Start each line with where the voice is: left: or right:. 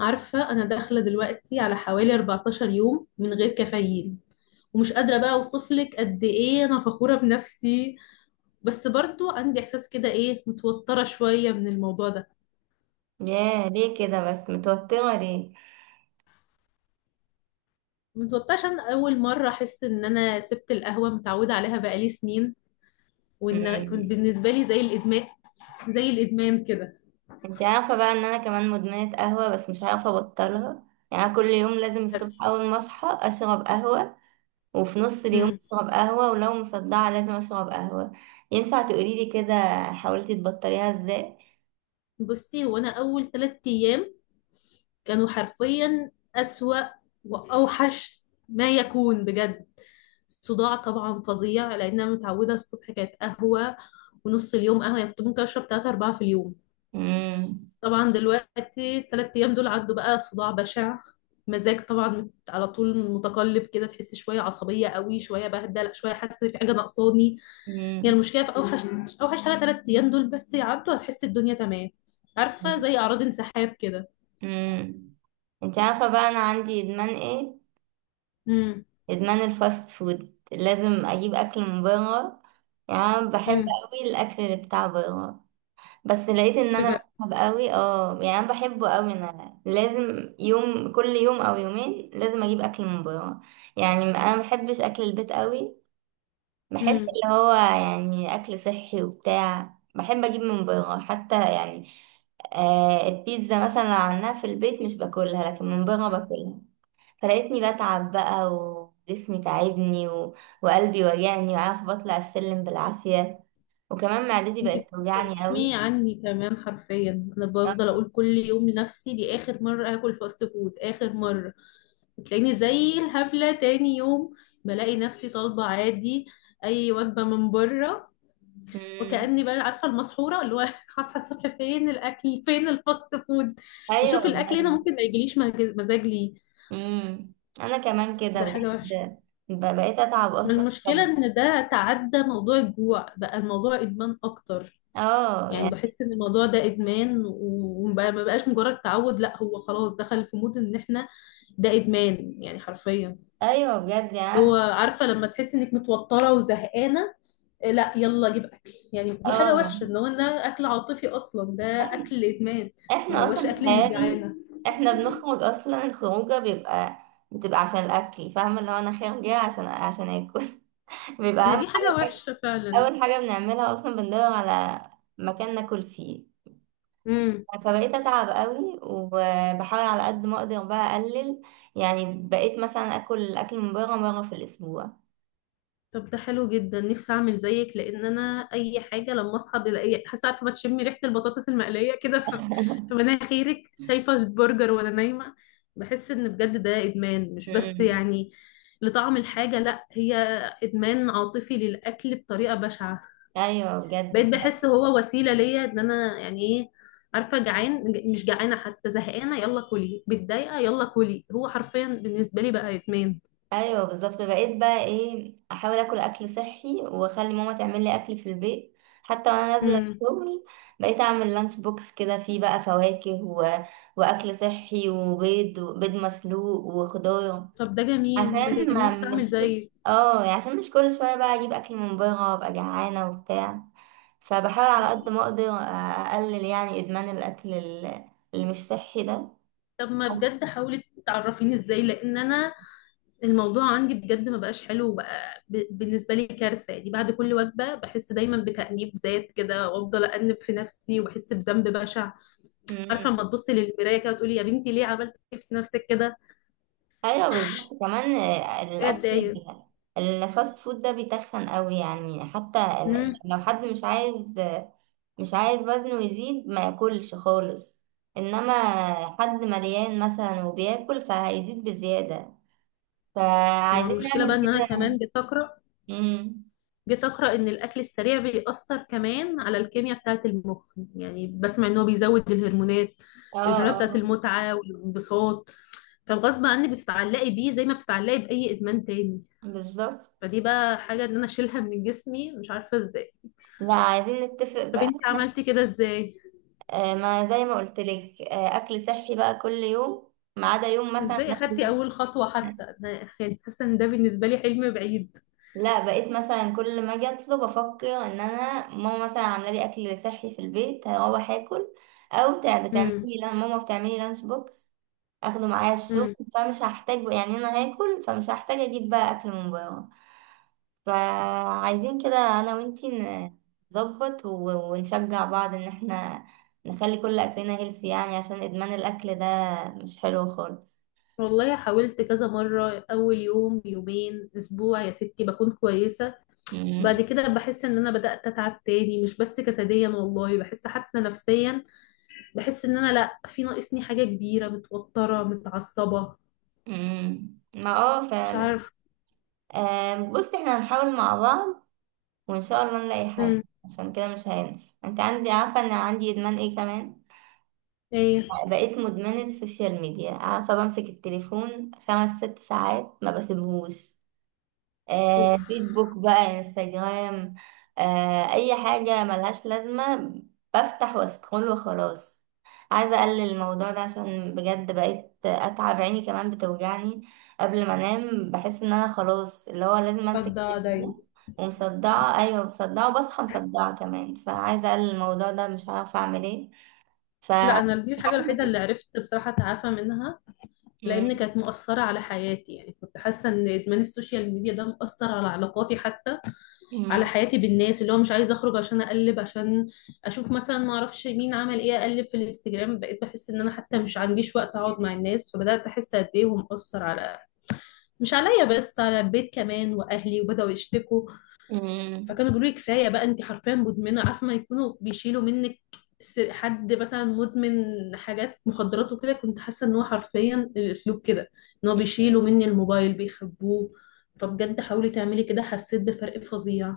left: عارفة أنا داخلة دلوقتي على حوالي 14 يوم من غير كافيين، ومش قادرة بقى أوصفلك قد إيه أنا فخورة بنفسي. بس برضو عندي إحساس كده إيه، متوترة شوية من الموضوع ده.
right: ياه، ليه كده بس؟ متوترة ليه؟
left: متوترة عشان أول مرة أحس إن أنا سبت القهوة، متعودة عليها بقالي سنين، وإن كنت
right: مم.
left: بالنسبة لي زي الإدمان. زي الإدمان كده
right: انت عارفة بقى ان انا كمان مدمنة قهوة، بس مش عارفة ابطلها. يعني أنا كل يوم لازم الصبح اول ما اصحى اشرب قهوة، وفي نص اليوم
left: أمم.
right: اشرب قهوة، ولو مصدعة لازم اشرب قهوة. ينفع تقوليلي كده؟ حاولتي تبطليها ازاي؟
left: بصي، هو أنا أول ثلاث أيام كانوا حرفيا أسوأ وأوحش ما يكون بجد. صداع طبعا فظيع، لان انا متعوده الصبح كانت قهوه، ونص اليوم قهوه. يعني كنت ممكن اشرب 3 4 في اليوم.
right: مم.
left: طبعا دلوقتي الثلاث ايام دول عدوا بقى، صداع بشع، مزاج طبعا على طول متقلب كده، تحس شويه عصبيه قوي، شويه بهدل، شويه حاسه في حاجه ناقصاني.
right: مم.
left: يعني المشكله في اوحش حاجه، ثلاث ايام دول بس يعدوا هتحس الدنيا تمام. عارفه زي اعراض انسحاب كده.
right: مم. انت عارفة بقى انا عندي ادمان ايه؟
left: امم.
right: ادمان الفاست فود، لازم اجيب اكل من بره. يعني أنا بحب
left: امم.
right: قوي الاكل اللي بتاع بره. بس لقيت ان انا بحب قوي، يعني انا بحبه قوي، انا لازم يوم، كل يوم او يومين لازم اجيب اكل من بره. يعني انا ما بحبش اكل البيت قوي. بحس
left: بجد
right: اللي هو يعني اكل صحي وبتاع، بحب اجيب من بره حتى، يعني آه البيتزا مثلا لو عملناها في البيت مش باكلها، لكن من بره باكلها. فلقيتني بتعب بقى وجسمي تعبني وقلبي وجعني، وعارفه بطلع السلم بالعافيه، وكمان معدتي
left: انت
right: بقت توجعني
left: بتتكلمي
right: قوي.
left: عني كمان، حرفيا انا بفضل اقول كل يوم لنفسي دي اخر مره هاكل فاست فود، اخر مره. بتلاقيني زي الهبله تاني يوم بلاقي نفسي طالبه عادي اي وجبه من بره، وكاني بقى عارفه المسحوره اللي هو هصحى الصبح فين الاكل، فين الفاست فود. واشوف
right: ايوه،
left: الاكل هنا
right: بجد.
left: ممكن ما يجيليش مزاج ليه.
right: امم انا كمان كده
left: ده حاجه وحشه.
right: بجد، بقيت اتعب
left: ما
right: اصلا.
left: المشكله
right: طب
left: ان ده تعدى موضوع الجوع، بقى الموضوع ادمان اكتر.
right: اه،
left: يعني
right: يعني
left: بحس ان الموضوع ده ادمان، وما ما بقاش مجرد تعود، لا هو خلاص دخل في مود ان احنا ده ادمان يعني حرفيا.
right: ايوه بجد. يعني أنا
left: هو عارفه لما تحس انك متوتره وزهقانه، آه، لا يلا جيب اكل. يعني دي حاجه
right: اه
left: وحشه ان هو ده اكل عاطفي اصلا ده،
right: احنا
left: اكل ادمان. ما
right: احنا
left: هوش
right: اصلا
left: اكل انك
right: تخيلي،
left: جعانه.
right: احنا بنخرج اصلا. الخروجه بيبقى، بتبقى عشان الاكل، فاهمه، اللي هو انا خارجه عشان اكل. بيبقى
left: هي
right: اهم
left: دي
right: حاجه
left: حاجه
right: الأكل.
left: وحشه فعلا.
right: اول حاجه بنعملها اصلا بندور على مكان ناكل فيه. فبقيت اتعب قوي وبحاول على قد ما اقدر بقى اقلل. يعني بقيت مثلا اكل اكل من بره مره في الاسبوع.
left: طب ده حلو جدا، نفسي اعمل زيك. لان انا اي حاجه لما اصحى بلاقي حاسه، عارفه بتشمي ريحه البطاطس المقليه كده في في مناخيرك، شايفه البرجر وانا نايمه. بحس ان بجد ده ادمان، مش بس
right: مم.
left: يعني لطعم الحاجه، لا هي ادمان عاطفي للاكل بطريقه بشعه.
right: ايوه،
left: بقيت
right: بجد.
left: بحس هو وسيله ليا ان انا يعني ايه، عارفه جعان مش جعانه حتى، زهقانه يلا كلي، متضايقه يلا كلي. هو حرفيا بالنسبه لي بقى ادمان.
right: ايوه بالظبط، بقيت بقى ايه احاول اكل اكل صحي واخلي ماما تعمل لي اكل في البيت، حتى وانا نازله
left: امم.
right: الشغل. بقيت اعمل لانش بوكس كده، فيه بقى فواكه واكل صحي وبيض، وبيض مسلوق وخضار.
left: طب ده جميل، ده
right: عشان
left: جميل،
right: ما
left: نفسي
right: مش
left: اعمل
right: كل،
left: زيك.
right: اه يعني عشان مش كل شويه بقى اجيب اكل من بره وابقى جعانه وبتاع. فبحاول على قد ما اقدر اقلل يعني ادمان الاكل اللي مش صحي ده.
left: طب ما بجد حاولي تعرفيني ازاي، لان انا الموضوع عندي بجد ما بقاش حلو، وبقى بالنسبه لي كارثه. يعني بعد كل وجبه بحس دايما بتانيب ذات كده، وافضل انب في نفسي وبحس بذنب بشع.
right: مم.
left: عارفه لما تبصي للمرايه كده وتقولي يا بنتي ليه عملت في نفسك كده؟
right: ايوه بالظبط كمان،
left: حاجه
right: الاكل
left: تضايق.
right: الفاست فود ده بيتخن قوي. يعني حتى يعني
left: امم.
right: لو حد مش عايز وزنه يزيد، ما ياكلش خالص. انما حد مليان مثلا وبياكل، فهيزيد بزيادة.
left: ما هو
right: فعايزين
left: المشكله بقى
right: نعمل
left: ان انا
right: كده.
left: كمان جيت اقرا
right: امم
left: جيت اقرا ان الاكل السريع بيأثر كمان على الكيمياء بتاعه المخ. يعني بسمع ان هو بيزود الهرمونات،
right: اه،
left: الهرمونات بتاعه
right: اه.
left: المتعه والانبساط، فغصب عني بتتعلقي بيه زي ما بتتعلقي بأي إدمان تاني.
right: بالظبط.
left: فدي بقى حاجة إن أنا أشيلها من جسمي مش عارفة إزاي.
right: لا عايزين نتفق
left: طب
right: بقى.
left: أنت عملتي كده إزاي؟
right: آه، ما زي ما قلت لك، اكل صحي بقى كل يوم، ما عدا يوم مثلا
left: إزاي
right: ناكل.
left: أخدتي أول خطوة حتى؟ أنا يعني حاسة إن ده بالنسبة لي حلم بعيد.
right: لا بقيت مثلا كل ما اجي اطلب افكر ان انا ماما مثلا عامله لي اكل صحي في البيت، هروح اكل. او
left: امم.
right: بتعملي، لان ماما بتعملي لانش بوكس، اخده معايا الشغل،
left: امم.
right: فمش هحتاج، يعني انا هاكل فمش هحتاج اجيب بقى اكل من بره. فعايزين كده انا وانتي، نظبط ونشجع بعض، ان احنا نخلي كل اكلنا هيلثي، يعني عشان ادمان الاكل ده مش حلو خالص.
left: والله حاولت كذا مرة، أول يوم يومين أسبوع يا ستي بكون كويسة،
right: مم.
left: بعد كده بحس إن أنا بدأت أتعب تاني، مش بس جسديا، والله بحس حتى نفسيا. بحس إن أنا لأ، في ناقصني حاجة كبيرة، متوترة متعصبة،
right: مم. ما
left: مش
right: فعلا.
left: عارفة.
right: آه، بص، احنا هنحاول مع بعض وان شاء الله نلاقي حل.
left: امم.
right: عشان كده مش هينفع. انت عندي، عارفه ان عندي ادمان ايه كمان؟
left: ايه.
right: بقيت مدمنه السوشيال ميديا، عارفه بمسك التليفون خمس ست ساعات ما بسيبهوش.
left: اوف.
right: آه، فيسبوك بقى، انستجرام، آه، اي حاجة ملهاش لازمة بفتح واسكرول وخلاص. عايزة اقلل الموضوع ده، عشان بجد بقيت اتعب، عيني كمان بتوجعني قبل ما انام، بحس ان انا خلاص اللي هو لازم
left: طب
right: امسك
left: ده دايما؟
right: التليفون، ومصدعة، ايوه مصدعة، وبصحى مصدعة كمان. فعايزة اقلل الموضوع ده، مش عارفة اعمل ايه. ف
left: لا انا دي الحاجه الوحيده
right: كده.
left: اللي عرفت بصراحه اتعافى منها. لان
right: مم.
left: كانت مؤثره على حياتي، يعني كنت حاسه ان ادمان السوشيال ميديا ده مؤثر على علاقاتي حتى، على
right: مم.
left: حياتي بالناس، اللي هو مش عايزه اخرج عشان اقلب، عشان اشوف مثلا ما اعرفش مين عمل ايه، اقلب في الانستجرام. بقيت بحس ان انا حتى مش عنديش وقت اقعد مع الناس، فبدات احس قد ايه هو مؤثر، على مش عليا بس، على البيت كمان واهلي، وبداوا يشتكوا.
right: مم.
left: فكانوا بيقولوا لي كفايه بقى، انت حرفيا مدمنه، عارفه ما يكونوا بيشيلوا منك، حد مثلا مدمن حاجات مخدرات وكده، كنت حاسه ان هو حرفيا الاسلوب كده، ان هو بيشيلوا مني الموبايل بيخبوه. فبجد حاولي تعملي كده، حسيت بفرق فظيع.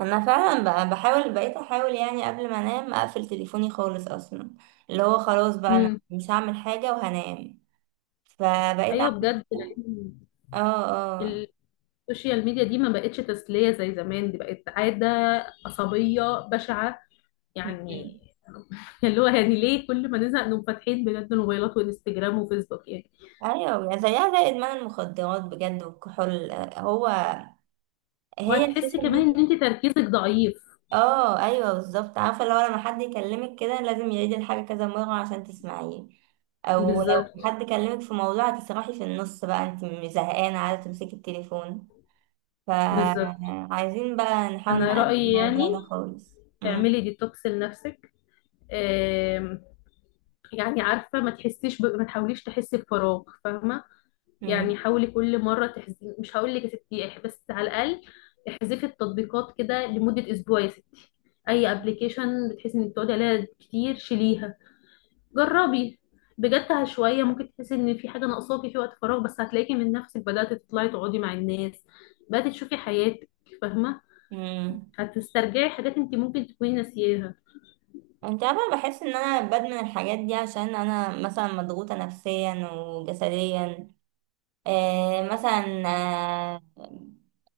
right: انا فعلا بحاول، بقيت احاول يعني قبل ما انام اقفل تليفوني خالص اصلا، اللي هو خلاص بقى انا
left: امم.
right: مش هعمل حاجة وهنام. فبقيت
left: ايوه
right: اعمل
left: بجد،
right: كده.
left: لان
right: اه، اه.
left: السوشيال ميديا دي ما بقتش تسليه زي زمان، دي بقت عاده عصبيه بشعه يعني.
right: م-
left: اللي هو يعني ليه كل ما نزهق نقوم فاتحين بجد الموبايلات وانستجرام وفيسبوك يعني.
right: ايوه، يعني زيها زي ادمان المخدرات بجد، والكحول، آه، هو هي
left: وهتحسي
right: السوشيال
left: كمان
right: ميديا.
left: ان انت تركيزك ضعيف.
right: اه ايوه بالظبط. عارفه لو لما حد يكلمك كده لازم يعيد الحاجه كذا مره عشان تسمعيه، او لو
left: بالظبط.
right: حد كلمك في موضوع هتسرحي في النص بقى، انت مش زهقانه عايزه تمسكي التليفون.
left: بالظبط.
right: فعايزين بقى نحاول
left: انا
right: نقلل
left: رأيي
right: الموضوع
left: يعني
right: ده خالص. مم.
left: اعملي ديتوكس لنفسك. آم، يعني عارفة ما تحسيش ما تحاوليش تحسي بفراغ، فاهمة؟
right: مم.
left: يعني حاولي كل مرة تحزي، مش هقول لك يا ستي بس على الأقل احذفي التطبيقات كده لمدة اسبوع يا ستي. اي ابلكيشن بتحسي انك بتقعدي عليها كتير شيليها. جربي بجد، شويه ممكن تحسي ان في حاجه ناقصاكي في وقت فراغ، بس هتلاقيكي من نفسك بدات تطلعي تقعدي مع الناس، بدات تشوفي حياتك، فاهمه؟
right: مم.
left: هتسترجعي حاجات انت ممكن تكوني ناسياها.
right: انت عارفة، بحس ان انا بدمن الحاجات دي عشان انا مثلا مضغوطة نفسيا وجسديا، مثلا،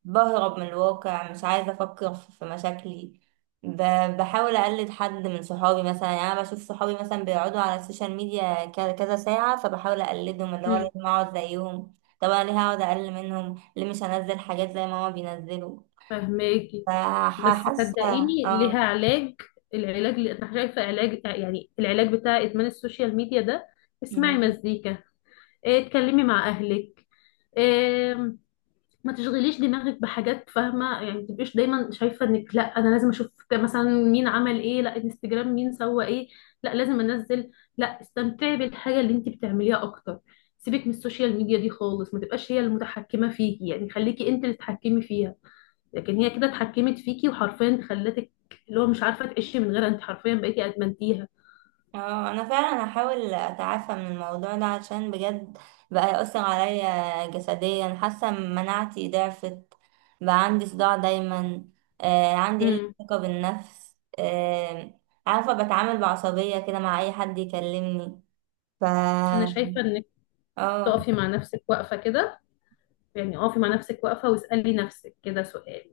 right: بهرب من الواقع، مش عايزة أفكر في مشاكلي. بحاول أقلد حد من صحابي مثلا، يعني أنا بشوف صحابي مثلا بيقعدوا على السوشيال ميديا كذا كذا ساعة، فبحاول أقلدهم اللي هو
left: مم.
right: لازم أقعد زيهم. طب أنا ليه هقعد أقل منهم؟ ليه مش هنزل حاجات زي ما هما بينزلوا؟
left: فاهماكي. بس
right: فحاسة.
left: صدقيني ليها
right: اه،
left: علاج. العلاج اللي انا شايفه علاج يعني، العلاج بتاع ادمان السوشيال ميديا ده، اسمعي مزيكا، إيه اتكلمي مع اهلك، ما تشغليش دماغك بحاجات، فاهمه يعني؟ ما تبقيش دايما شايفه انك لا انا لازم اشوف مثلا مين عمل ايه، لا انستجرام مين سوى ايه، لا لازم انزل. لا، استمتعي بالحاجه اللي انت بتعمليها اكتر. سيبك من السوشيال ميديا دي خالص، ما تبقاش هي المتحكمه فيكي، يعني خليكي انت اللي تتحكمي فيها. لكن هي كده اتحكمت فيكي وحرفيا خلتك اللي هو مش عارفه تعيشي من غيرها، انت حرفيا بقيتي ادمنتيها.
right: اه. انا فعلا هحاول اتعافى من الموضوع ده عشان بجد بقى يأثر عليا جسديا، حاسه مناعتي ضعفت، بقى عندي صداع دايما، عندي قله
left: امم.
right: ثقه بالنفس، عارفه بتعامل بعصبيه كده مع اي حد يكلمني. ف
left: انا شايفه انك
right: اه.
left: تقفي مع نفسك واقفه كده. يعني اقفي مع نفسك واقفة واسألي نفسك كده سؤال،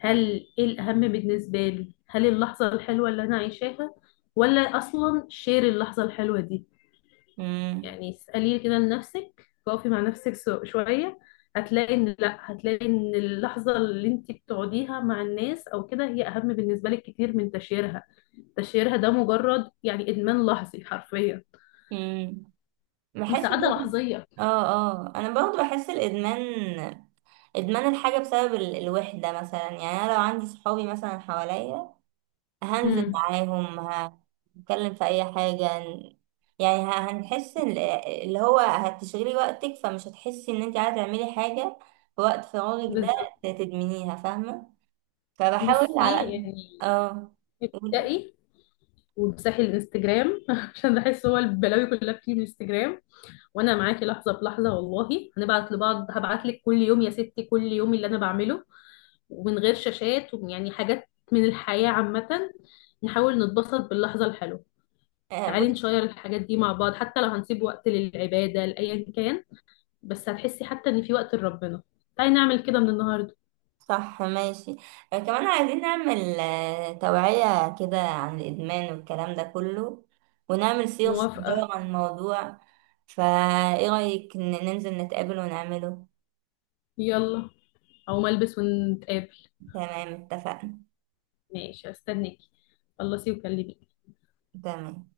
left: هل ايه الأهم بالنسبة لي، هل اللحظة الحلوة اللي أنا عايشاها، ولا أصلا شير اللحظة الحلوة دي؟
right: امم
left: يعني اسألي كده لنفسك، واقفي مع نفسك شوية. هتلاقي ان لا، هتلاقي ان اللحظة اللي انت بتقعديها مع الناس او كده هي اهم بالنسبة لك كتير من تشيرها. تشيرها ده مجرد يعني ادمان لحظي حرفيا،
right: امم بحس
left: مساعدة لحظية.
right: اه، اه. انا برضو بحس الادمان، ادمان الحاجه بسبب الوحده مثلا. يعني انا لو عندي صحابي مثلا حواليا هنزل
left: امم.
right: معاهم، هنتكلم في اي حاجة، يعني هنحس اللي هو هتشغلي وقتك، فمش هتحسي ان انت عايزة تعملي حاجة في وقت فراغك ده.
left: بالظبط.
right: تدمنيها، فاهمة. فبحاول على
left: بصي
right: قد.
left: يعني
right: اه. قولي.
left: ابدأي وامسحي الانستجرام عشان بحس هو البلاوي كلها بتيجي من الانستجرام. وانا معاكي لحظه بلحظه والله، هنبعت لبعض، هبعت لك كل يوم يا ستي كل يوم اللي انا بعمله، ومن غير شاشات، ويعني حاجات من الحياه عامه. نحاول نتبسط باللحظه الحلوه،
right: آه،
left: تعالي
right: بص.
left: نشير الحاجات دي مع بعض، حتى لو هنسيب وقت للعباده لايا كان، بس هتحسي حتى ان في وقت لربنا. تعالي نعمل كده من النهارده.
right: صح، ماشي. آه، كمان عايزين نعمل توعية كده عن الإدمان والكلام ده كله، ونعمل سيرة
left: موافقه.
right: صغيرة عن الموضوع. فايه رأيك ننزل نتقابل ونعمله؟
left: يلا، او ملبس ونتقابل.
right: تمام، اتفقنا.
left: ماشي استنيكي، خلصي وكلميني.
right: تمام.